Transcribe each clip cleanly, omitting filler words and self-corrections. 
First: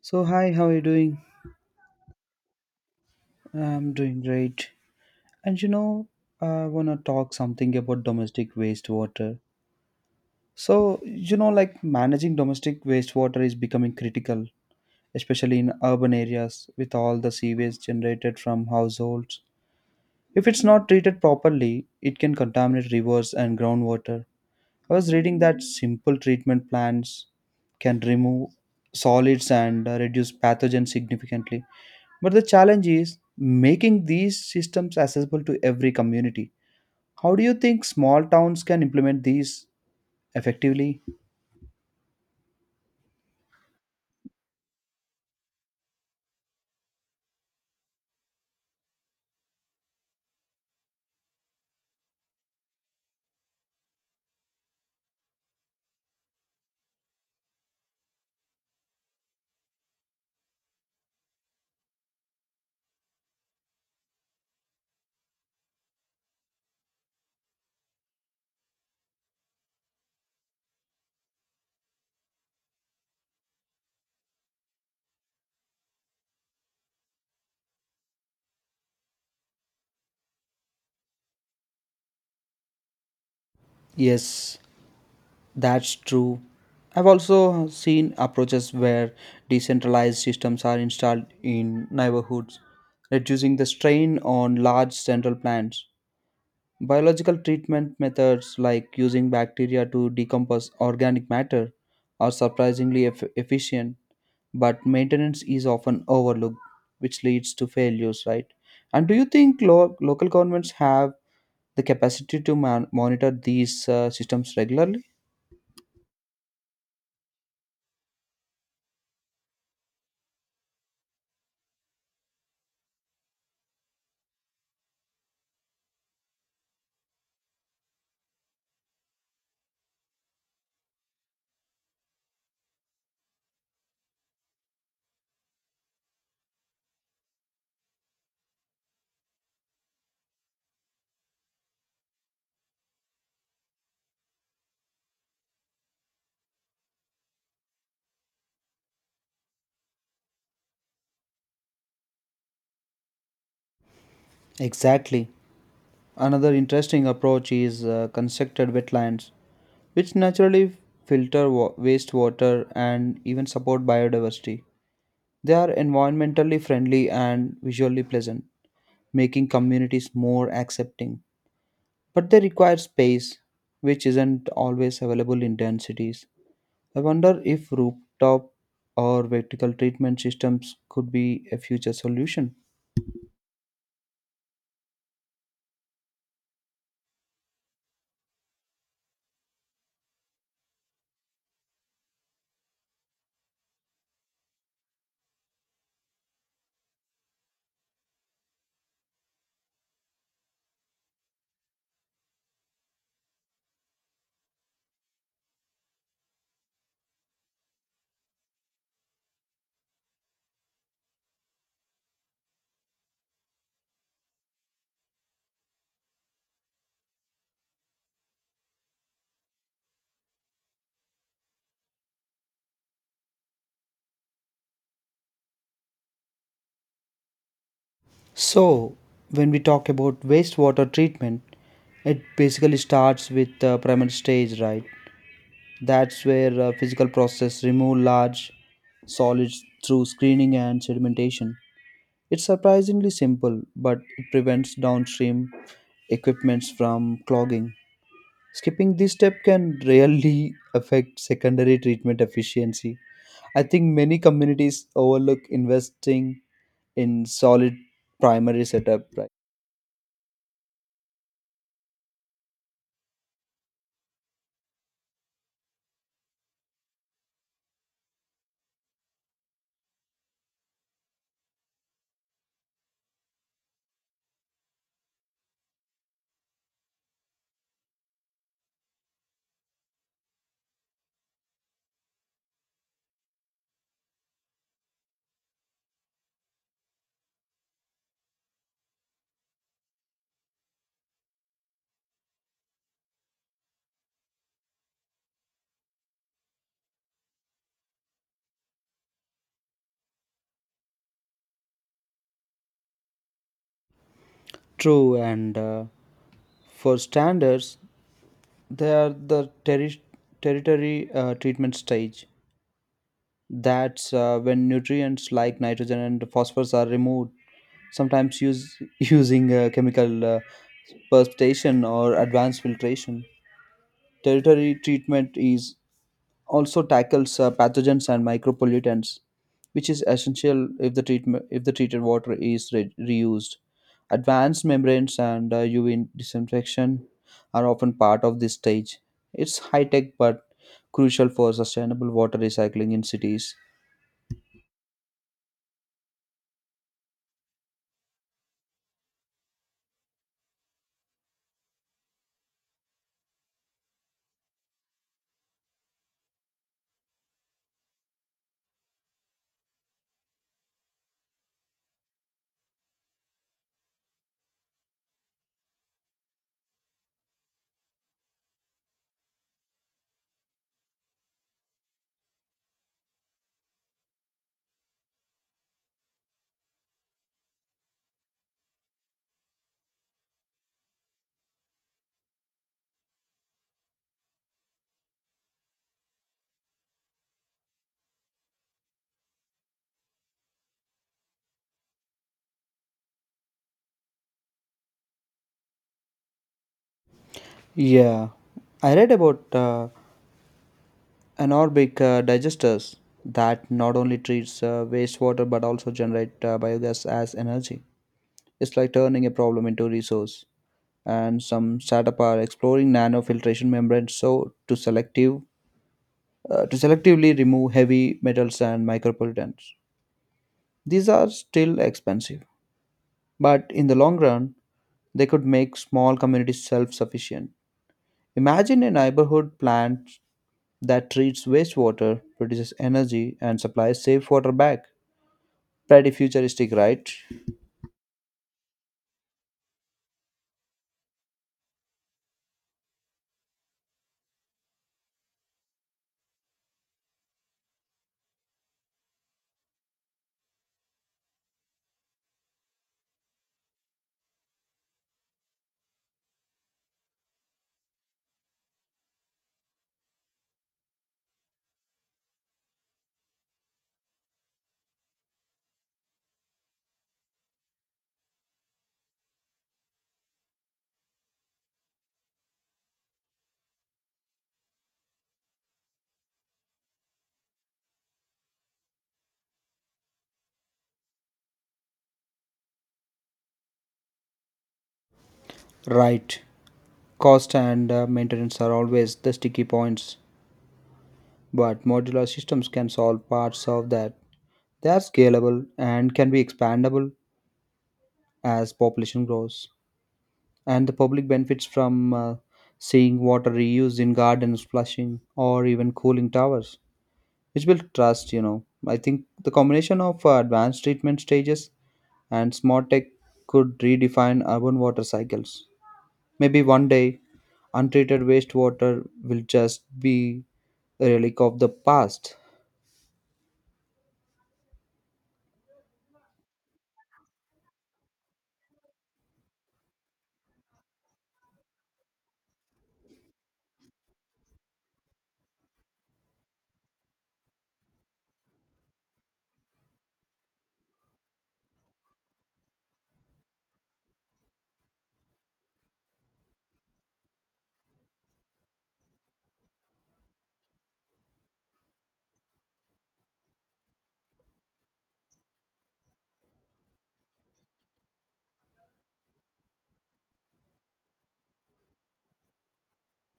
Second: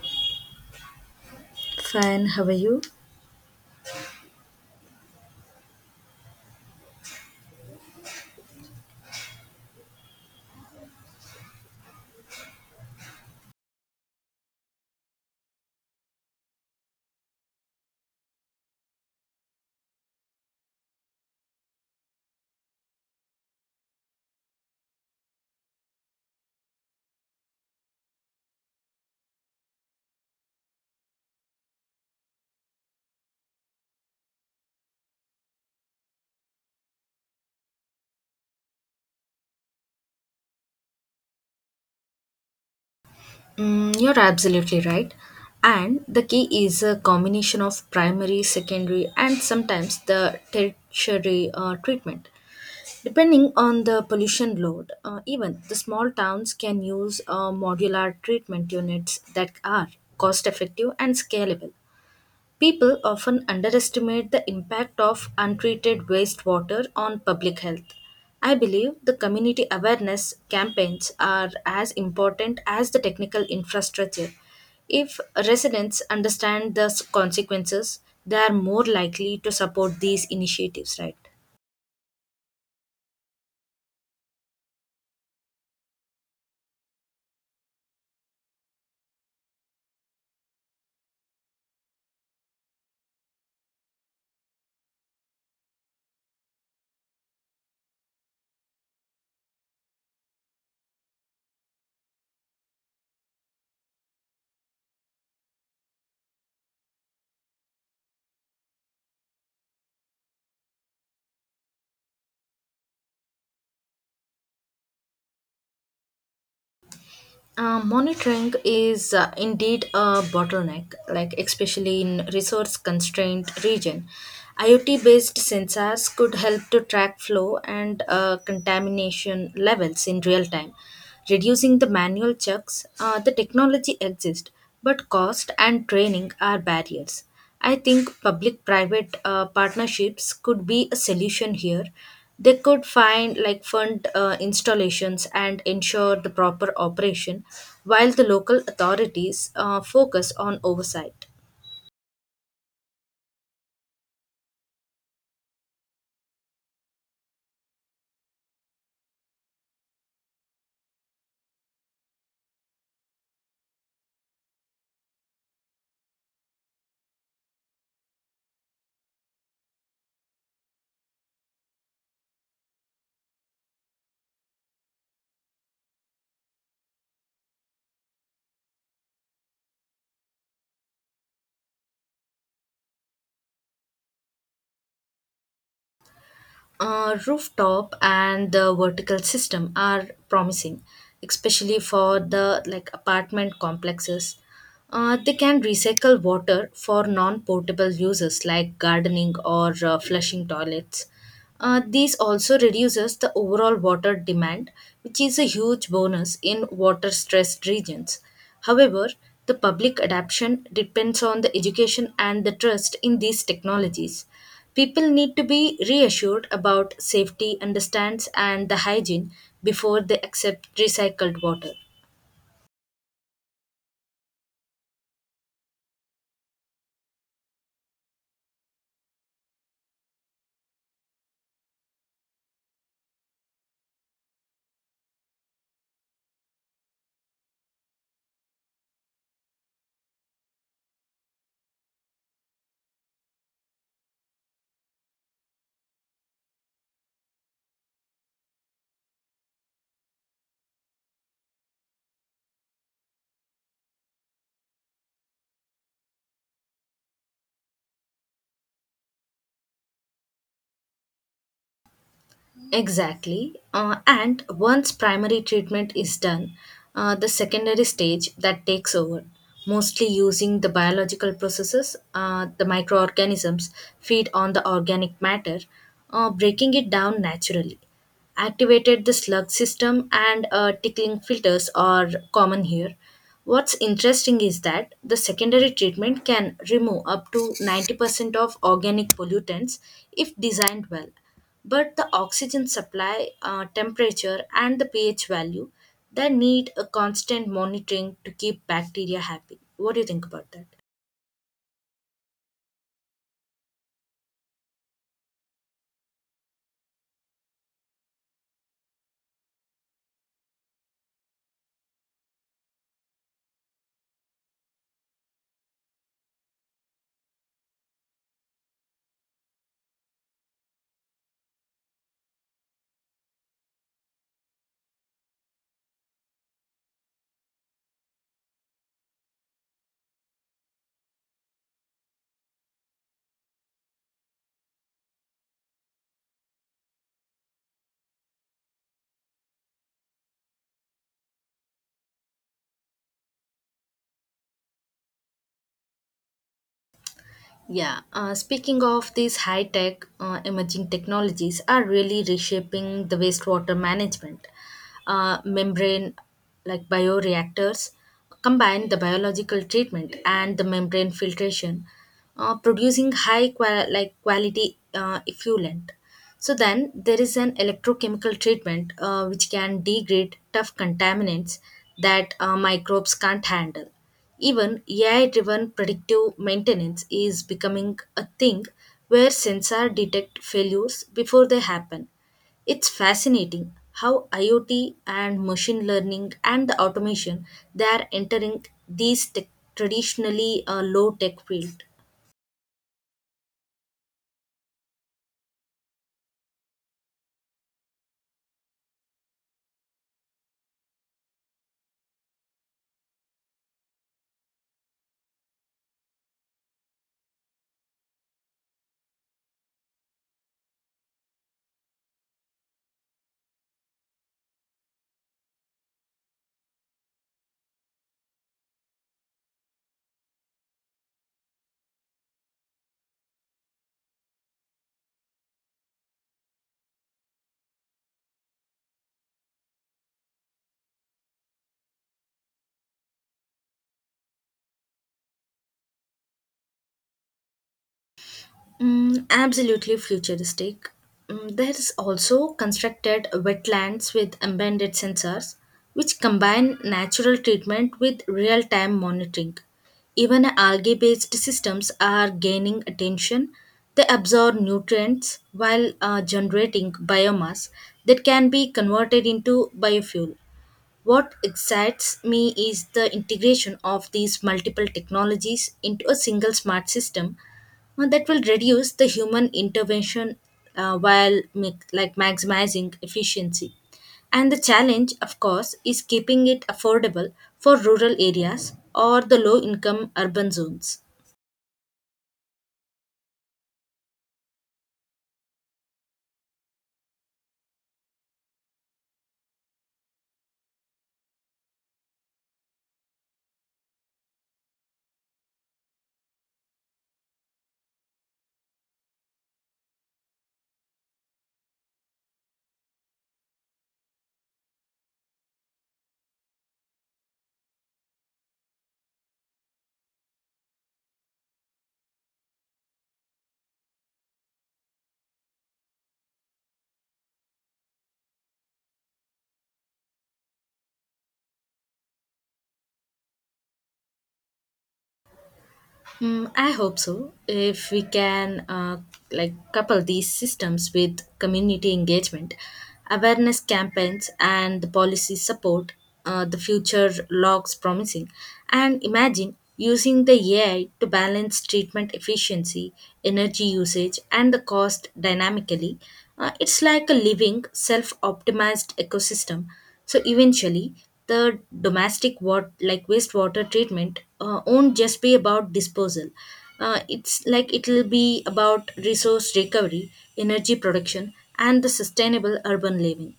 So hi, how are you doing? Fine, how are you? I'm doing great. And you know, I wanna talk something about domestic wastewater. Managing domestic wastewater is becoming critical, especially in urban areas with all the sewage generated from households. If it's not treated properly, it can contaminate rivers and groundwater. I was reading that simple treatment plans can remove solids and reduce pathogens significantly. But the challenge is making these systems accessible to every community. How do you think small towns can implement these effectively? Mm, you're absolutely right. And the key is a combination of primary, secondary, and sometimes the tertiary treatment. Depending on the pollution load, even the small towns can use modular treatment units that are cost effective and scalable. People often underestimate the impact of untreated wastewater on public health. I believe the community awareness campaigns are as important as the technical infrastructure. If residents understand the consequences, they are more likely to support these initiatives, right? Yes, that's true. I've also seen approaches where decentralized systems are installed in neighborhoods, reducing the strain on large central plants. Biological treatment methods like using bacteria to decompose organic matter are surprisingly efficient, but maintenance is often overlooked, which leads to failures, right? And do you think local governments have the capacity to monitor these systems regularly? Monitoring is indeed a bottleneck, like especially in resource-constrained region. IoT-based sensors could help to track flow and contamination levels in real time, reducing the manual checks. The technology exists, but cost and training are barriers. I think public private partnerships could be a solution here. They could find like fund installations and ensure the proper operation while the local authorities focus on oversight. Exactly. Another interesting approach is constructed wetlands, which naturally filter wastewater and even support biodiversity. They are environmentally friendly and visually pleasant, making communities more accepting. But they require space, which isn't always available in dense cities. I wonder if rooftop or vertical treatment systems could be a future solution. Rooftop and the vertical system are promising, especially for the like apartment complexes. They can recycle water for non-portable uses like gardening or flushing toilets. These also reduces the overall water demand, which is a huge bonus in water-stressed regions. However, the public adoption depends on the education and the trust in these technologies. People need to be reassured about safety, understands, and the hygiene before they accept recycled water. So, when we talk about wastewater treatment, it basically starts with the primary stage, right? That's where physical process remove large solids through screening and sedimentation. It's surprisingly simple, but it prevents downstream equipments from clogging. Skipping this step can really affect secondary treatment efficiency. I think many communities overlook investing in solid primary setup. Right? Exactly. And once primary treatment is done, the secondary stage that takes over, mostly using the biological processes, the microorganisms feed on the organic matter, breaking it down naturally. Activated the slug system and tickling filters are common here. What's interesting is that the secondary treatment can remove up to 90% of organic pollutants if designed well. But the oxygen supply, temperature, and the pH value, they need a constant monitoring to keep bacteria happy. What do you think about that? True, and for standards, they are the territory treatment stage. That's when nutrients like nitrogen and phosphorus are removed, sometimes use, using chemical precipitation or advanced filtration. Territory treatment is also tackles pathogens and micropollutants, which is essential if the treated water is reused. Advanced membranes and UV disinfection are often part of this stage. It's high tech but crucial for sustainable water recycling in cities. Yeah, speaking of these high tech emerging technologies, are really reshaping the wastewater management. Membrane bioreactors combine the biological treatment and the membrane filtration, producing like quality effluent. So then there is an electrochemical treatment which can degrade tough contaminants that microbes can't handle. Even AI driven predictive maintenance is becoming a thing where sensors detect failures before they happen. It's fascinating how IoT and machine learning and the automation they are entering these traditionally low tech field. Yeah, I read about anaerobic digesters that not only treats wastewater but also generate biogas as energy. It's like turning a problem into resource. And some startup are exploring nanofiltration membranes to selectively remove heavy metals and micropollutants. These are still expensive, but in the long run, they could make small communities self-sufficient. Imagine a neighborhood plant that treats wastewater, produces energy, and supplies safe water back. Pretty futuristic, right? Mm, absolutely futuristic. Mm, there is also constructed wetlands with embedded sensors, which combine natural treatment with real time monitoring. Even algae based systems are gaining attention. They absorb nutrients while generating biomass that can be converted into biofuel. What excites me is the integration of these multiple technologies into a single smart system that will reduce the human intervention while make, like maximizing efficiency. And the challenge, of course, is keeping it affordable for rural areas or the low income urban zones. Right. Cost and maintenance are always the sticky points, but modular systems can solve parts of that. They are scalable and can be expandable as population grows. And the public benefits from seeing water reused in gardens, flushing, or even cooling towers, which will trust, you know. I think the combination of advanced treatment stages and smart tech could redefine urban water cycles. Maybe one day, untreated wastewater will just be a relic of the past. Mm, I hope so. If we can like couple these systems with community engagement, awareness campaigns, and the policy support, the future looks promising. And imagine using the AI to balance treatment efficiency, energy usage, and the cost dynamically. It's like a living, self-optimized ecosystem. So eventually the domestic wat like wastewater treatment won't just be about disposal. It'll be about resource recovery, energy production, and the sustainable urban living.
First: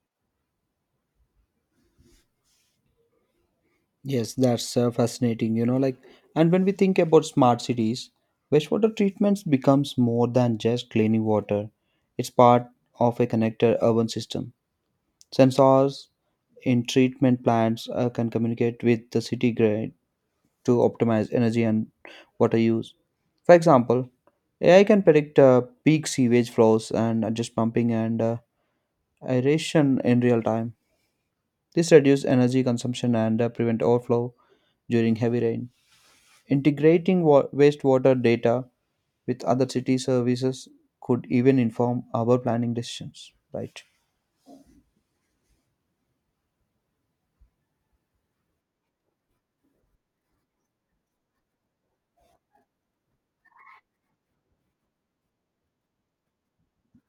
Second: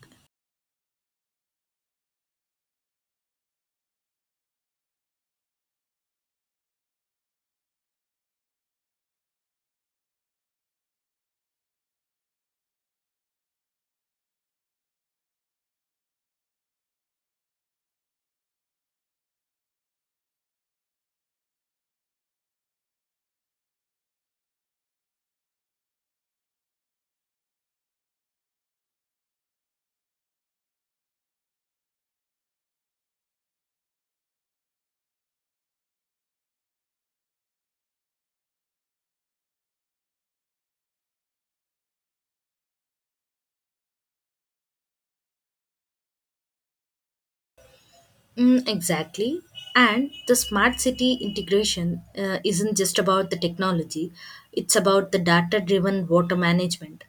Yes, that's fascinating. And when we think about smart cities, wastewater treatments becomes more than just cleaning water. It's part of a connected urban system. Sensors in treatment plants can communicate with the city grid to optimize energy and water use. For example, AI can predict peak sewage flows and adjust pumping and aeration in real time. This reduces energy consumption and prevent overflow during heavy rain. Integrating wastewater data with other city services could even inform our planning decisions, right? Mm, exactly. And the smart city integration isn't just about the technology, it's about the data driven water management.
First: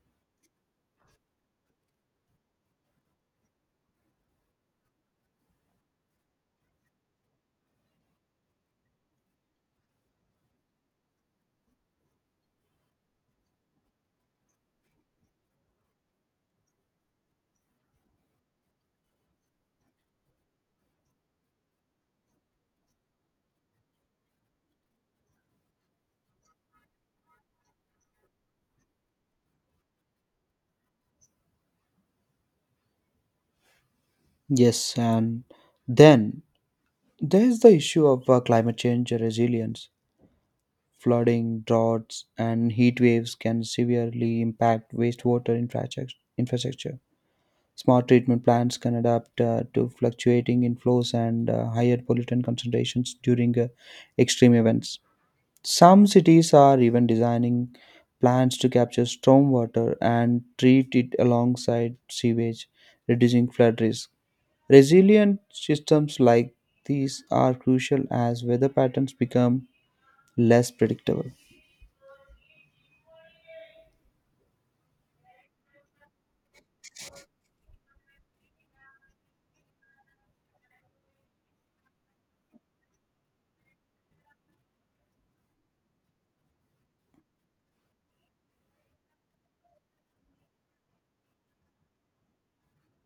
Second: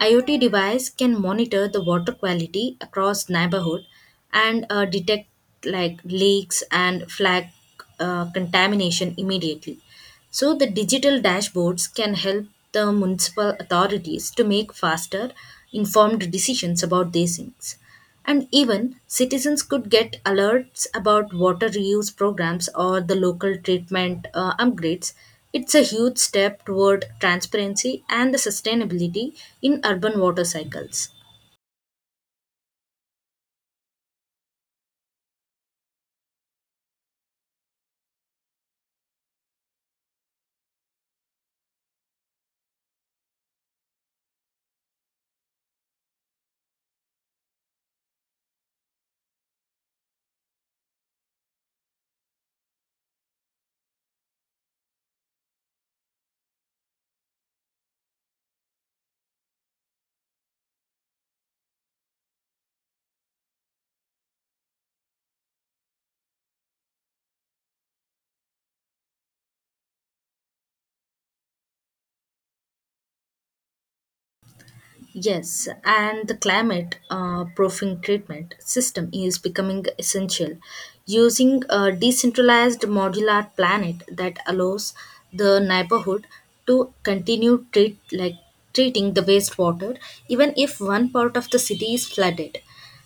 IoT device can monitor the water quality across neighborhood and detect like leaks and flag contamination immediately. So, the digital dashboards can help the municipal authorities to make faster, informed decisions about these things. And even citizens could get alerts about water reuse programs or the local treatment upgrades. It's a huge step toward transparency and the sustainability in urban water cycles. Yes, and then there's the issue of climate change resilience. Flooding, droughts, and heat waves can severely impact infrastructure. Smart treatment plants can adapt to fluctuating inflows and higher pollutant concentrations during extreme events. Some cities are even designing plans to capture stormwater and treat it alongside sewage, reducing flood risk. Resilient systems like these are crucial as weather patterns become less predictable. Yes, and the climate proofing treatment system is becoming essential. Using a decentralized modular planet that allows the neighborhood to continue treating the wastewater even if one part of the city is flooded.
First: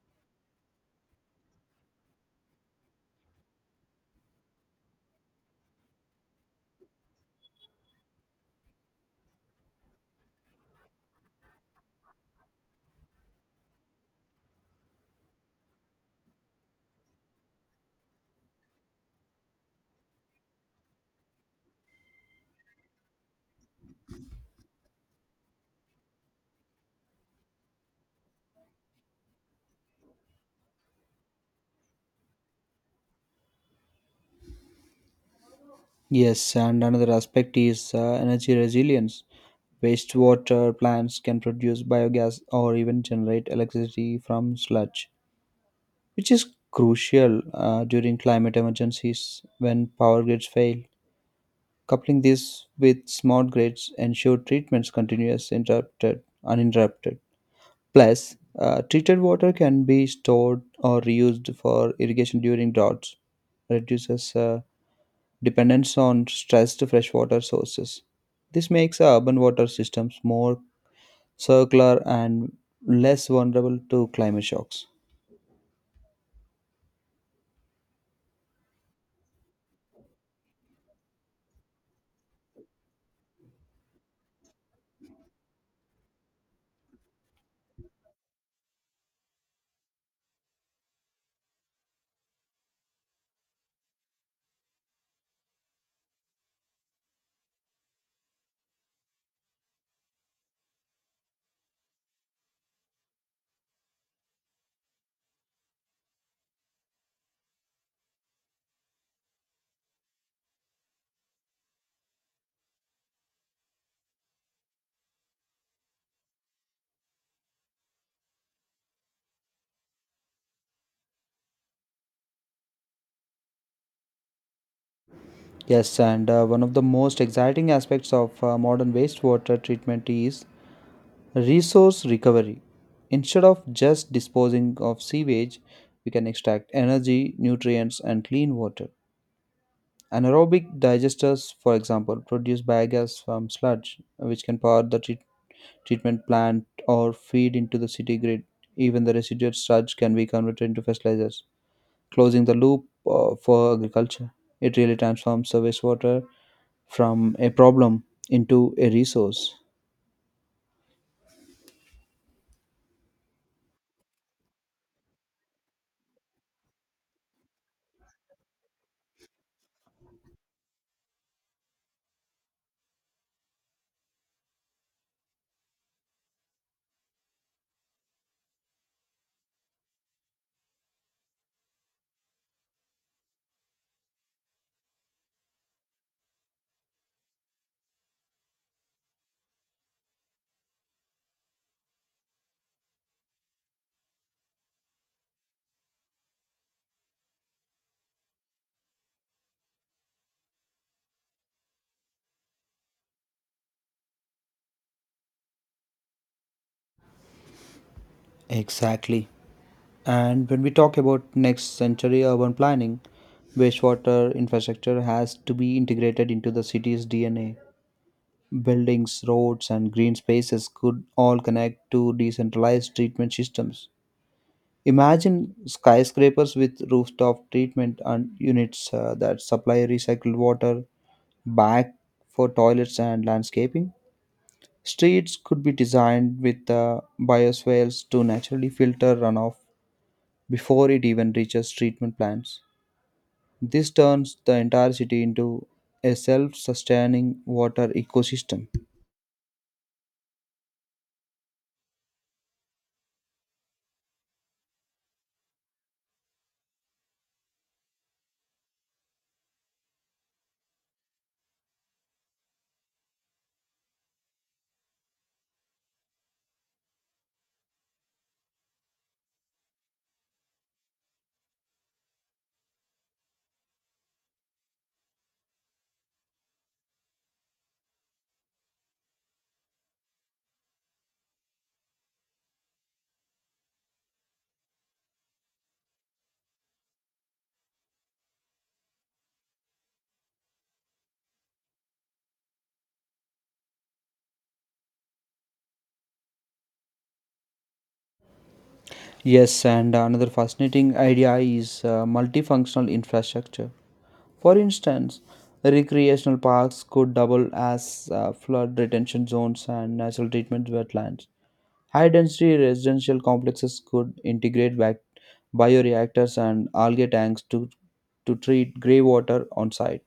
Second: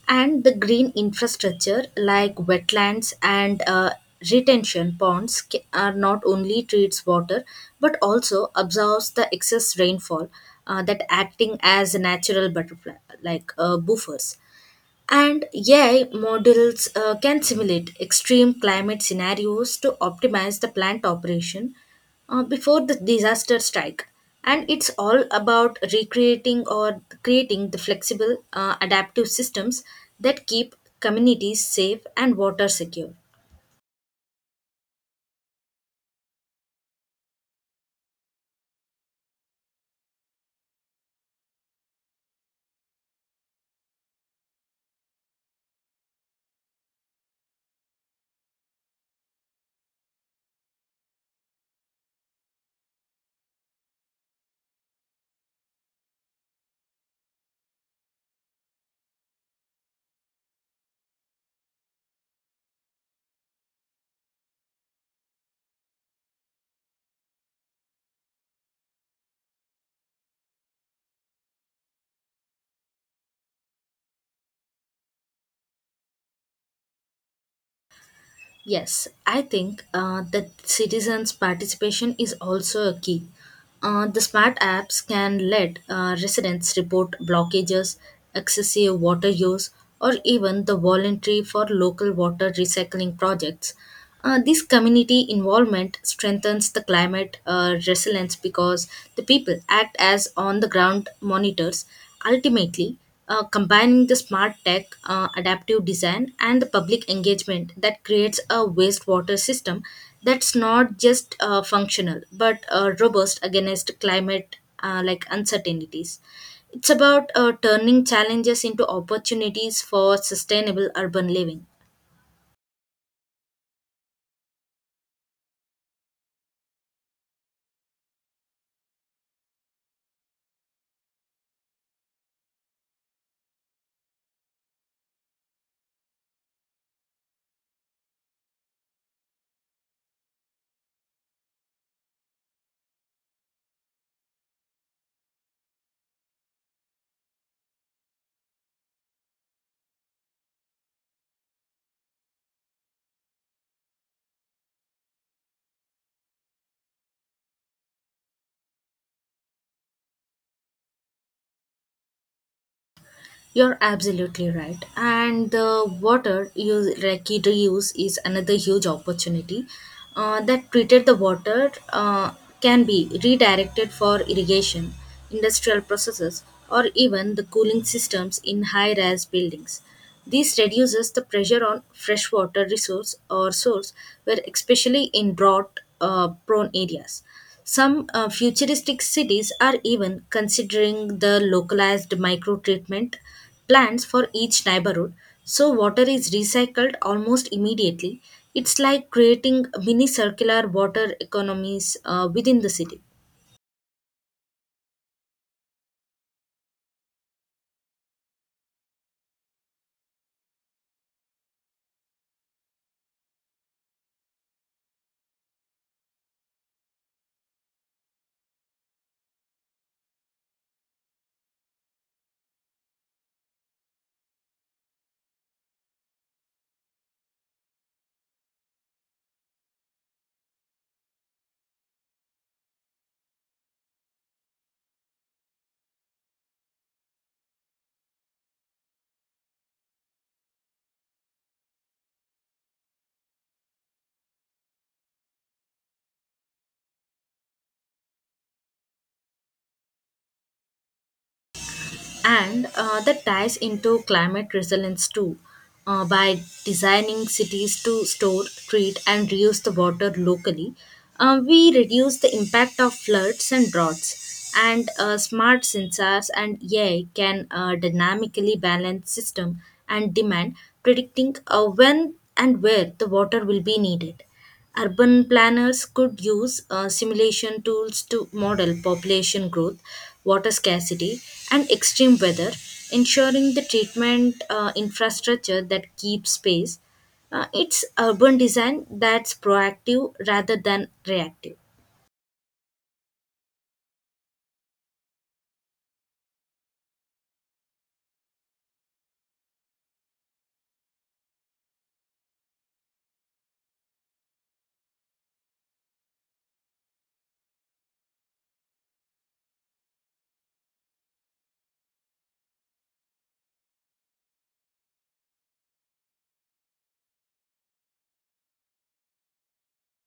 And the green infrastructure like wetlands and retention ponds are not only treats water but also absorbs the excess rainfall that acting as a natural butterfly like buffers. And AI models can simulate extreme climate scenarios to optimize the plant operation before the disaster strike. And it's all about recreating or creating the flexible, adaptive systems that keep communities safe and water secure. Yes, and another aspect is energy resilience. Wastewater plants can produce biogas or even generate electricity from sludge, which is crucial during climate emergencies when power grids fail. Coupling this with smart grids ensure treatments continuous interrupted uninterrupted. Plus, treated water can be stored or reused for irrigation during droughts, reduces dependence on stressed freshwater sources. This makes urban water systems more circular and less vulnerable to climate shocks. Yes, I think that citizens' participation is also a key. The smart apps can let residents report blockages, excessive water use, or even the voluntary for local water recycling projects. This community involvement strengthens the climate resilience because the people act as on the ground monitors. Ultimately, combining the smart tech, adaptive design, and the public engagement that creates a wastewater system that's not just functional but robust against climate like uncertainties. It's about turning challenges into opportunities for sustainable urban living. Yes, and one of the most exciting aspects of modern wastewater treatment is resource recovery. Instead of just disposing of sewage, we can extract energy, nutrients, and clean water. Anaerobic digesters, for example, produce biogas from sludge, which can power the treatment plant or feed into the city grid. Even the residual sludge can be converted into fertilizers, closing the loop for agriculture. It really transforms the wastewater from a problem into a resource. You're absolutely right. And the water use, like it reuse is another huge opportunity. That treated the water can be redirected for irrigation, industrial processes, or even the cooling systems in high-rise buildings. This reduces the pressure on freshwater resource or source, where especially in drought prone areas. Some futuristic cities are even considering the localized microtreatment plants for each neighborhood, so water is recycled almost immediately. It's like creating mini circular water economies within the city. Exactly. And when we talk about next century urban planning, wastewater infrastructure has to be integrated into the city's DNA. Buildings, roads, and green spaces could all connect to decentralized treatment systems. Imagine skyscrapers with rooftop treatment and units that supply recycled water back for toilets and landscaping. Streets could be designed with bioswales to naturally filter runoff before it even reaches treatment plants. This turns the entire city into a self sustaining water ecosystem. And that ties into climate resilience too. By designing cities to store, treat, and reuse the water locally, we reduce the impact of floods and droughts. And smart sensors and AI can dynamically balance system and demand, predicting when and where the water will be needed. Urban planners could use simulation tools to model population growth, water scarcity, and extreme weather, ensuring the treatment infrastructure that keeps pace. It's urban design that's proactive rather than reactive. Yes, and another fascinating idea is multifunctional infrastructure. For instance, recreational parks could double as flood retention zones and natural treatment wetlands. High density residential complexes could integrate bioreactors and algae tanks to treat grey water on site.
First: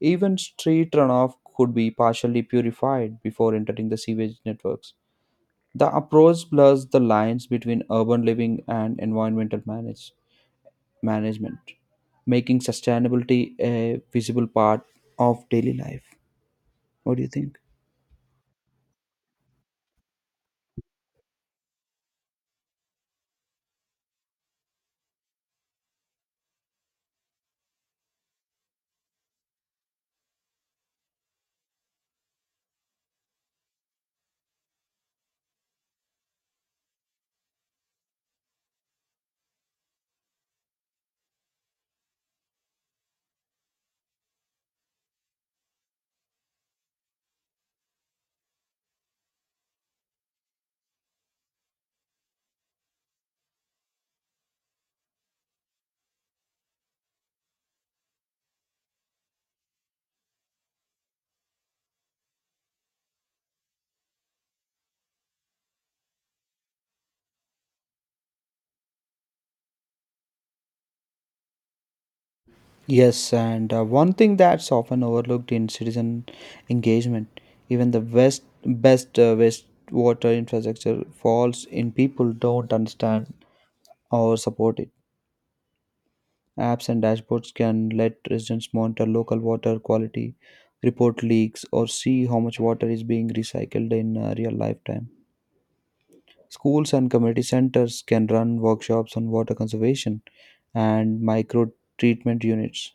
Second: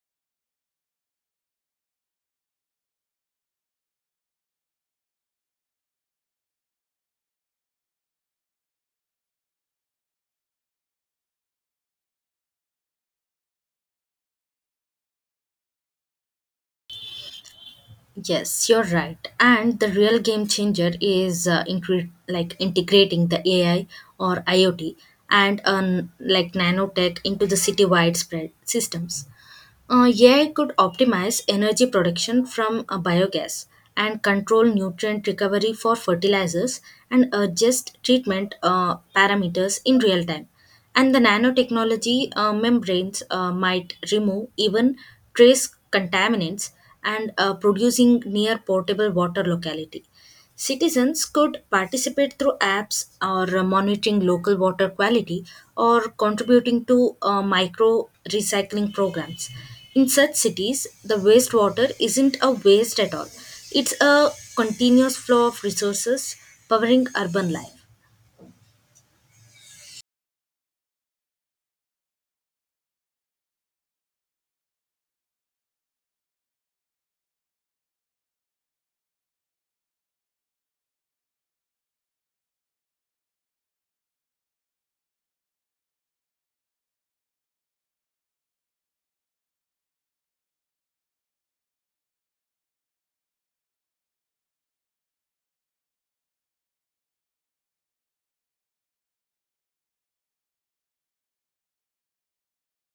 Even street runoff could be partially purified before entering the sewage networks. The approach blurs the lines between urban living and environmental management, making sustainability a visible part of daily life. What do you think? Yes, you're right. And the real game changer is integrating the AI or IoT and like nanotech into the city-wide spread systems. AI could optimize energy production from biogas and control nutrient recovery for fertilizers and adjust treatment parameters in real time. And the nanotechnology membranes might remove even trace contaminants and producing near portable water locality. Citizens could participate through apps or monitoring local water quality or contributing to micro recycling programs. In such cities, the wastewater isn't a waste at all, it's a continuous flow of resources powering urban life. Yes, and one thing that's often overlooked in citizen engagement, even the best wastewater infrastructure falls in people don't understand or support it. Apps and dashboards can let residents monitor local water quality, report leaks, or see how much water is being recycled in real lifetime. Schools and community centers can run workshops on water conservation and micro treatment units.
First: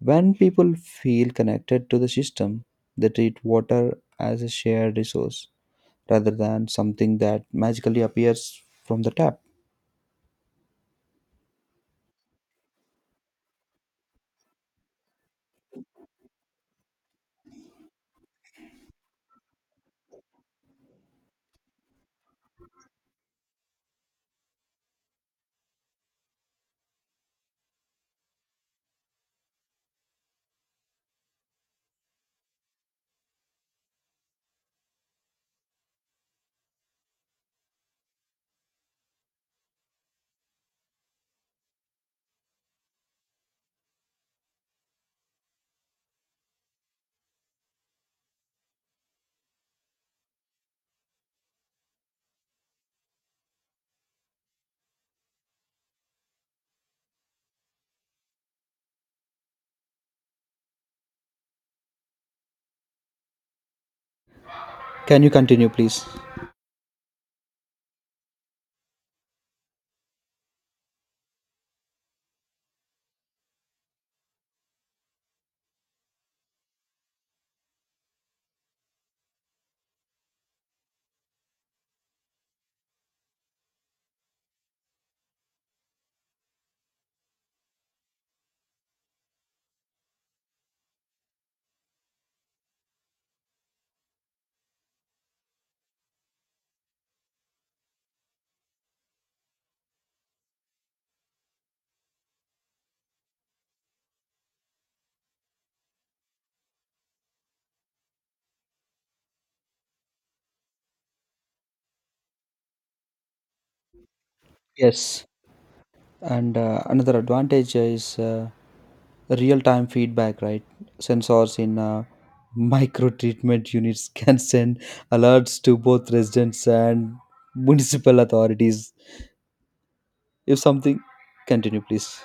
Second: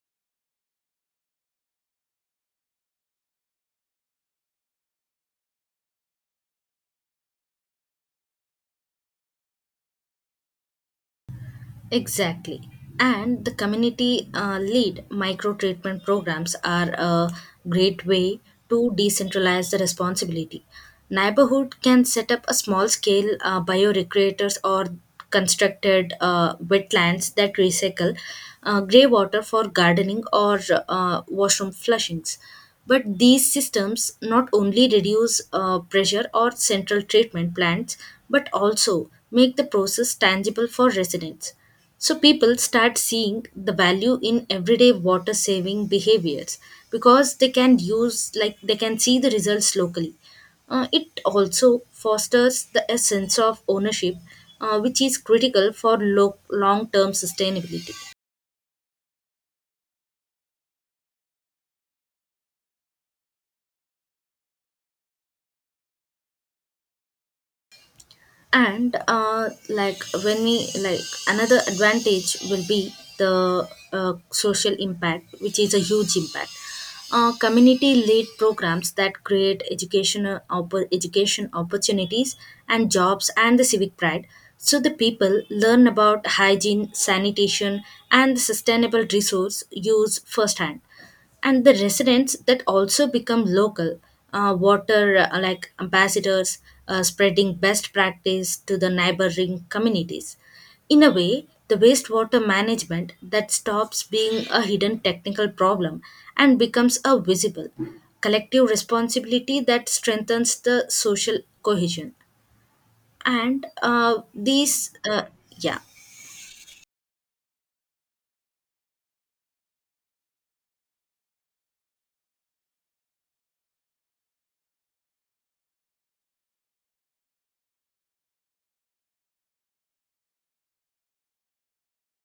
When people feel connected to the system, they treat water as a shared resource rather than something that magically appears from the tap. Exactly. And the community lead micro treatment programs are a great way to decentralize the responsibility. Neighborhood can set up a small scale bioreactors or constructed wetlands that recycle grey water for gardening or washroom flushings. But these systems not only reduce pressure or central treatment plants, but also make the process tangible for residents. So people start seeing the value in everyday water saving behaviors because they can see the results locally. It also fosters the a sense of ownership, which is critical for long term sustainability. Can you continue, please? And like when we like Another advantage will be the social impact, which is a huge impact. Community led programs that create education opportunities and jobs and the civic pride, so the people learn about hygiene sanitation and sustainable resource use firsthand, and the residents that also become local water like ambassadors, spreading best practice to the neighboring communities. In a way, the wastewater management that stops being a hidden technical problem and becomes a visible collective responsibility that strengthens the social cohesion and these Yes. yeah. And another advantage is real time feedback, right? Sensors in micro treatment units can send alerts to both residents and municipal authorities if something. Continue please.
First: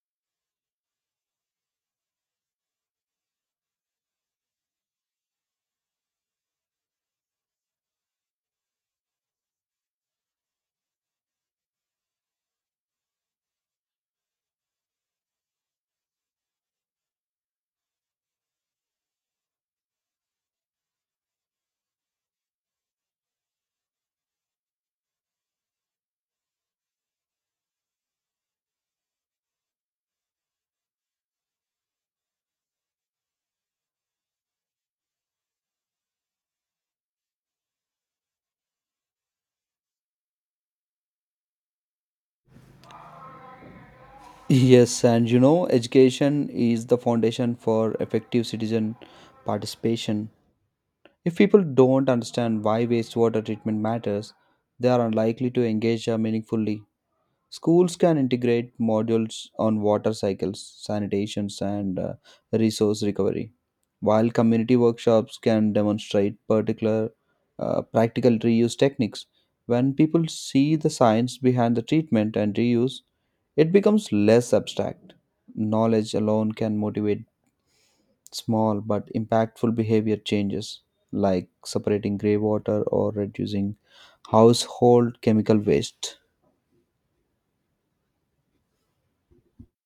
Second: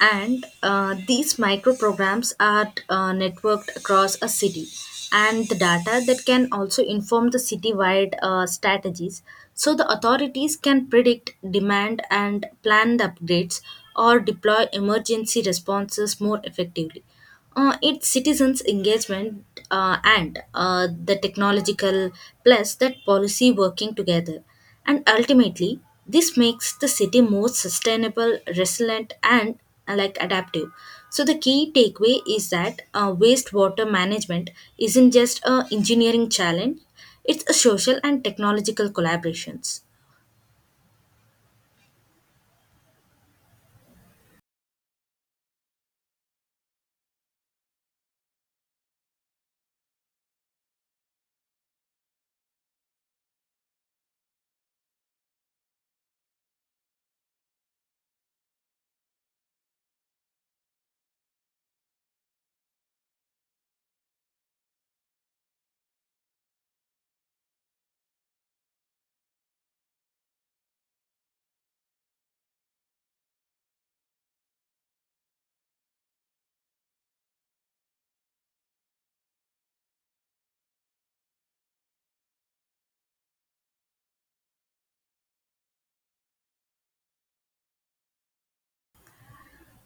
and These micro programs are networked across a city, and the data that can also inform the citywide strategies, so the authorities can predict demand and plan the upgrades or deploy emergency responses more effectively. Its citizens' engagement and the technological plus that policy working together. And ultimately, this makes the city more sustainable, resilient, and like adaptive. So the key takeaway is that wastewater management isn't just a engineering challenge; it's a social and technological collaborations. Yes, and you know education is the foundation for effective citizen participation. If people don't understand why wastewater treatment matters, they are unlikely to engage meaningfully. Schools can integrate modules on water cycles, sanitation, and resource recovery, while community workshops can demonstrate particular practical reuse techniques. When people see the science behind the treatment and reuse, it becomes less abstract. Knowledge alone can motivate small but impactful behavior changes, like separating grey water or reducing household chemical waste.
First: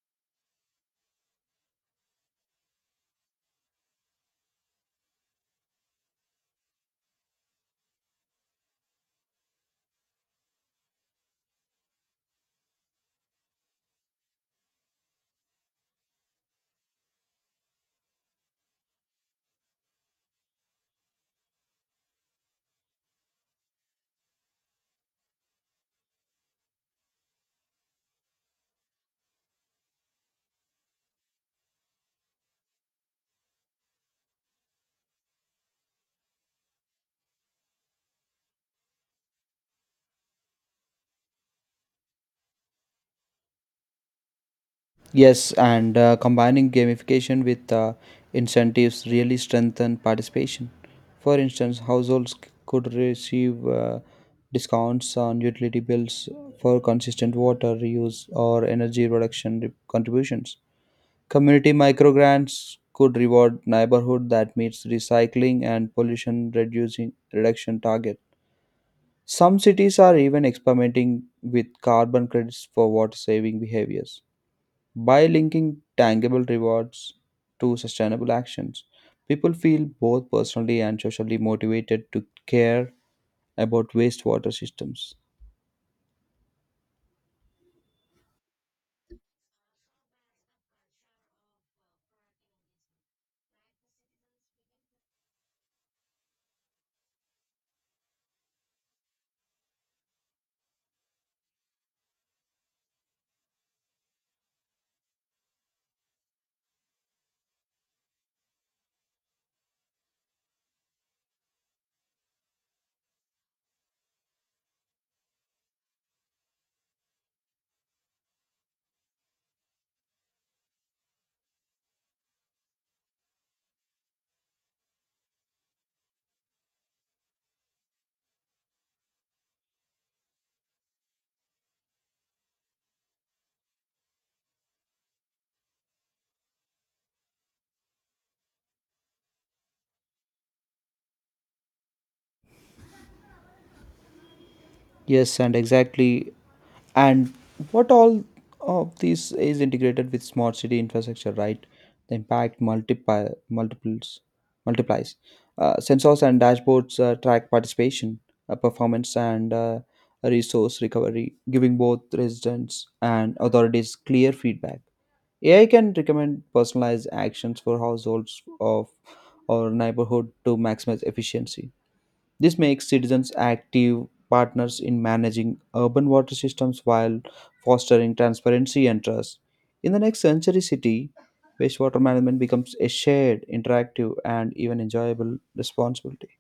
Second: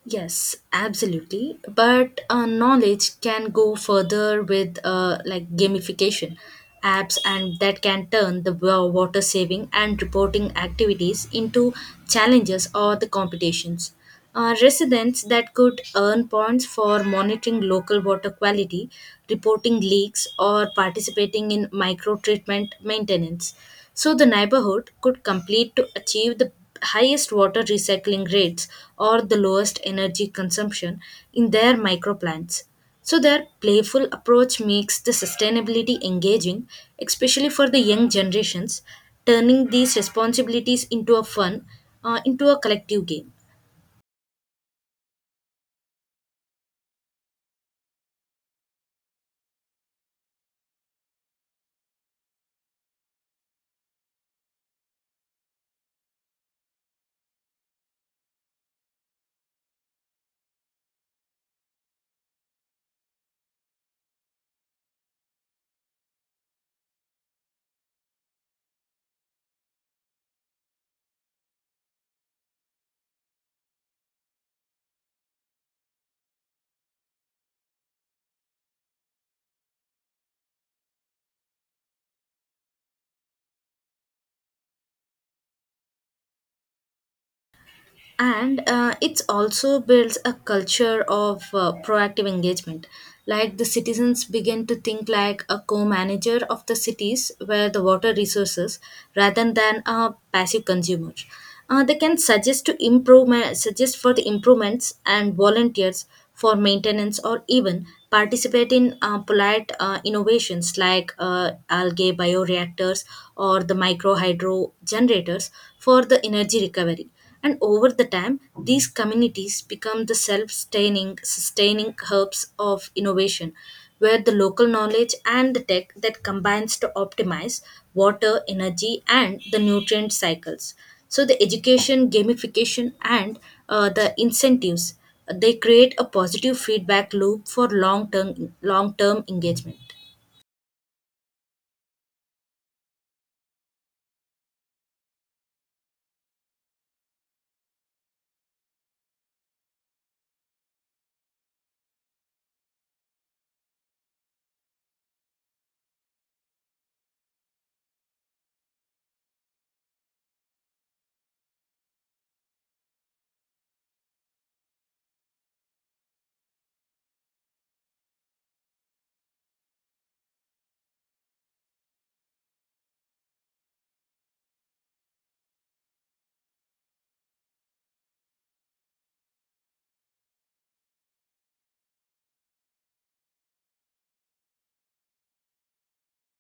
Yes, absolutely. But knowledge can go further with like gamification apps, and that can turn the water saving and reporting activities into challenges or the competitions. Residents that could earn points for monitoring local water quality, reporting leaks, or participating in micro treatment maintenance, so the neighborhood could complete to achieve the highest water recycling rates or the lowest energy consumption in their microplants. So their playful approach makes the sustainability engaging, especially for the young generations, turning these responsibilities into a fun, into a collective game. Yes, and combining gamification with incentives really strengthen participation. For instance, could receive discounts on utility bills for consistent water reuse or energy contributions. Community microgrants could reward neighborhood that meets recycling and pollution reducing reduction target. Some cities are even experimenting with carbon credits for water saving behaviors. By linking tangible rewards to sustainable actions, people feel both personally and socially motivated to care about wastewater systems. And It also builds a culture of proactive engagement, like the citizens begin to think like a co-manager of the cities where the water resources rather than a passive consumer. They can suggest for the improvements and volunteers for maintenance or even participate in polite innovations like algae bioreactors or the micro hydro generators for the energy recovery. And over the time, these communities become the self-sustaining sustaining hubs of innovation, where the local knowledge and the tech that combines to optimize water, energy, and the nutrient cycles. So the education, gamification, and the incentives, they create a positive feedback loop for long-term engagement. Yes, and exactly. And what all of this is integrated with smart city infrastructure, right? The impact multiplies. Sensors and dashboards track participation, performance, and resource recovery, giving both residents and authorities clear feedback. AI can recommend personalized actions for households of or neighborhood to maximize efficiency. This makes citizens active partners in managing urban water systems while fostering transparency and trust. In the next century city, wastewater management becomes a shared, interactive, and even enjoyable responsibility.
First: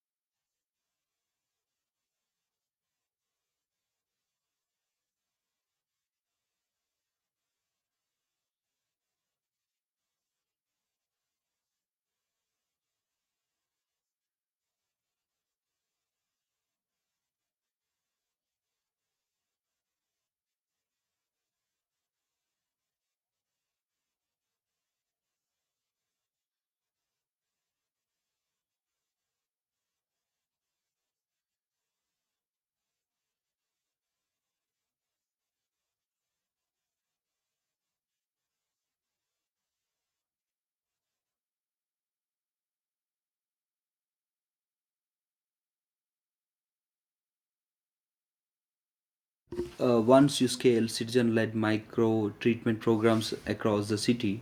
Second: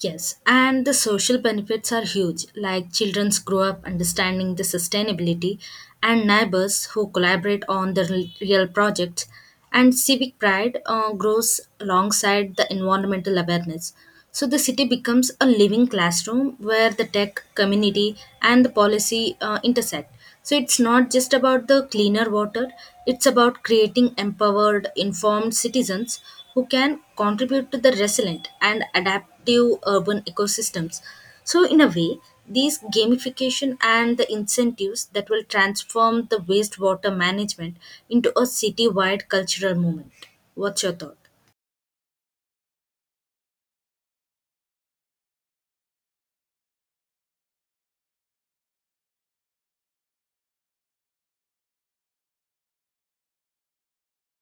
Yes, and the social benefits are huge, like children grow up understanding the sustainability and neighbors who collaborate on the real projects. And civic pride grows alongside the environmental awareness. So the city becomes a living classroom where the tech community and the policy intersect. So it's not just about the cleaner water, it's about creating empowered, informed citizens who can contribute to the resilient and adaptive urban ecosystems. So, in a way, these gamification and the incentives that will transform the wastewater management into a citywide cultural movement. What's your thought? Once you scale citizen led micro treatment programs across the city,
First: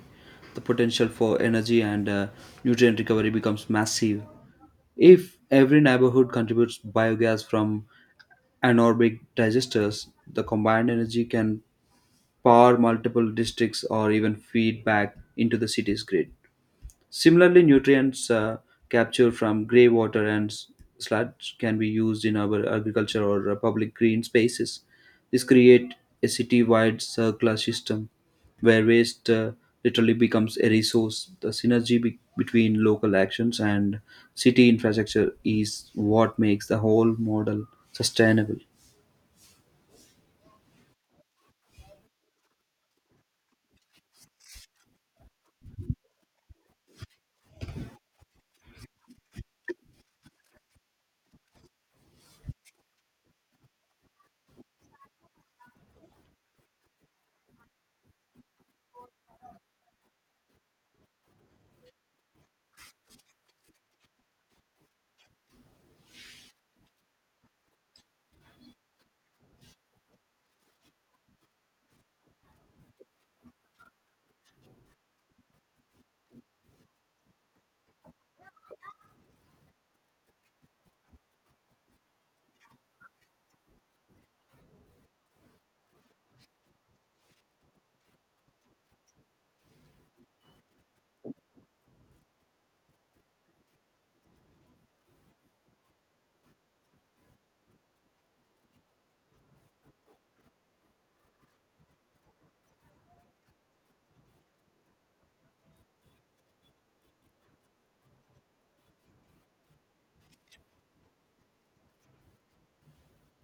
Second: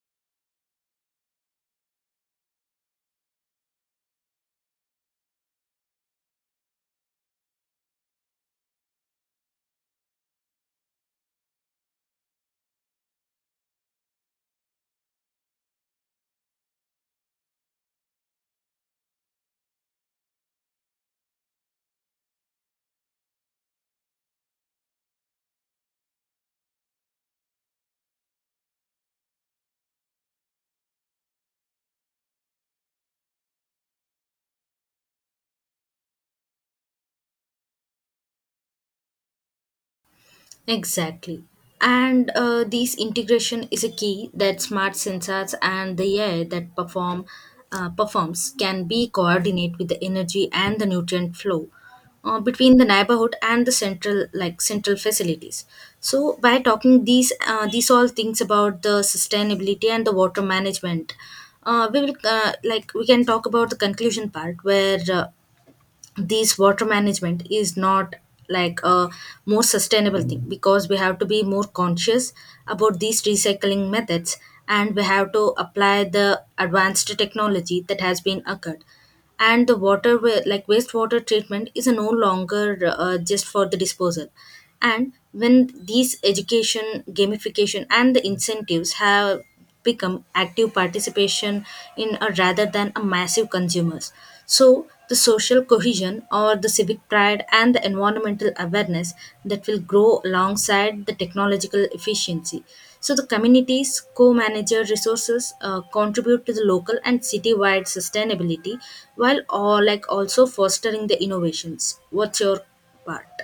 the potential for energy and nutrient recovery becomes massive. If every neighborhood contributes biogas from anaerobic digesters, the combined energy can power multiple districts or even feed back into the city's grid. Similarly, nutrients captured from grey water and sludge can be used in our agriculture or public green spaces. This create a city-wide circular system where waste literally becomes a resource. The synergy between local actions and city infrastructure is what makes the whole model sustainable. Exactly. And this integration is a key that smart sensors and the AI that performs can be coordinate with the energy and the nutrient flow between the neighborhood and the central facilities. So by talking these all things about the sustainability and the water management, we will like we can talk about the conclusion part where this water management is not like a more sustainable thing, because we have to be more conscious about these recycling methods, and we have to apply the advanced technology that has been occurred. And the water wa- like wastewater treatment is no longer just for the disposal. And when these education, gamification, and the incentives have become active participation in a rather than a massive consumers, so the social cohesion or the civic pride and the environmental awareness that will grow alongside the technological efficiency, so the communities co-manager resources contribute to the local and city-wide sustainability while all like also fostering the innovations. What's your part?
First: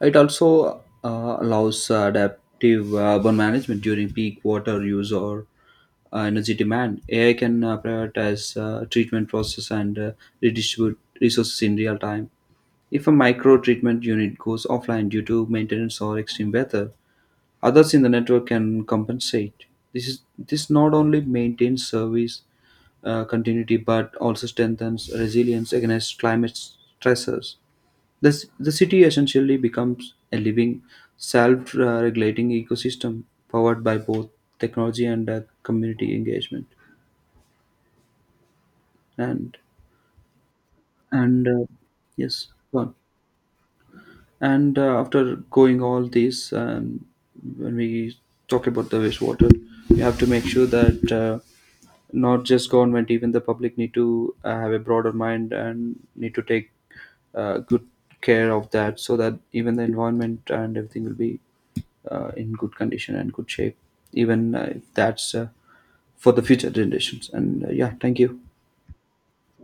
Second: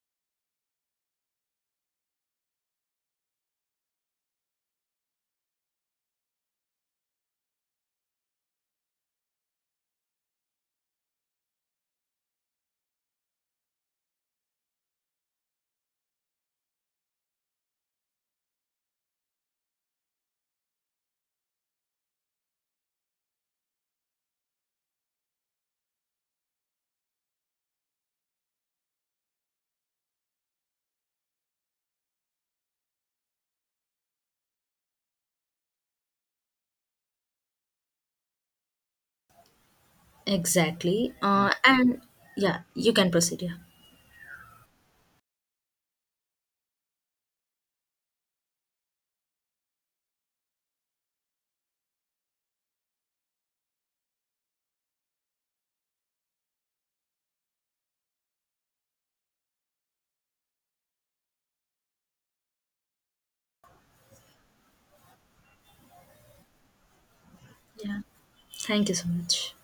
It also allows adaptive urban management during peak water use or energy demand. AI can prioritize treatment process and redistribute resources in real time. If a micro treatment unit goes offline due to maintenance or extreme weather, others in the network can compensate. This not only maintains service continuity but also strengthens resilience against climate stressors. The city essentially becomes a living, self regulating ecosystem powered by both technology and community engagement. And, Exactly. and uh, and Yes, yeah, go you on. can proceed. Yeah, And after going all this, when we talk about the wastewater, we have to make sure that not just government, even the public need to have a broader mind and need to take good care of that so that even the environment and everything will be in good condition and good shape, even if that's for the future generations. And Yeah, yeah, thank you. thank you so much.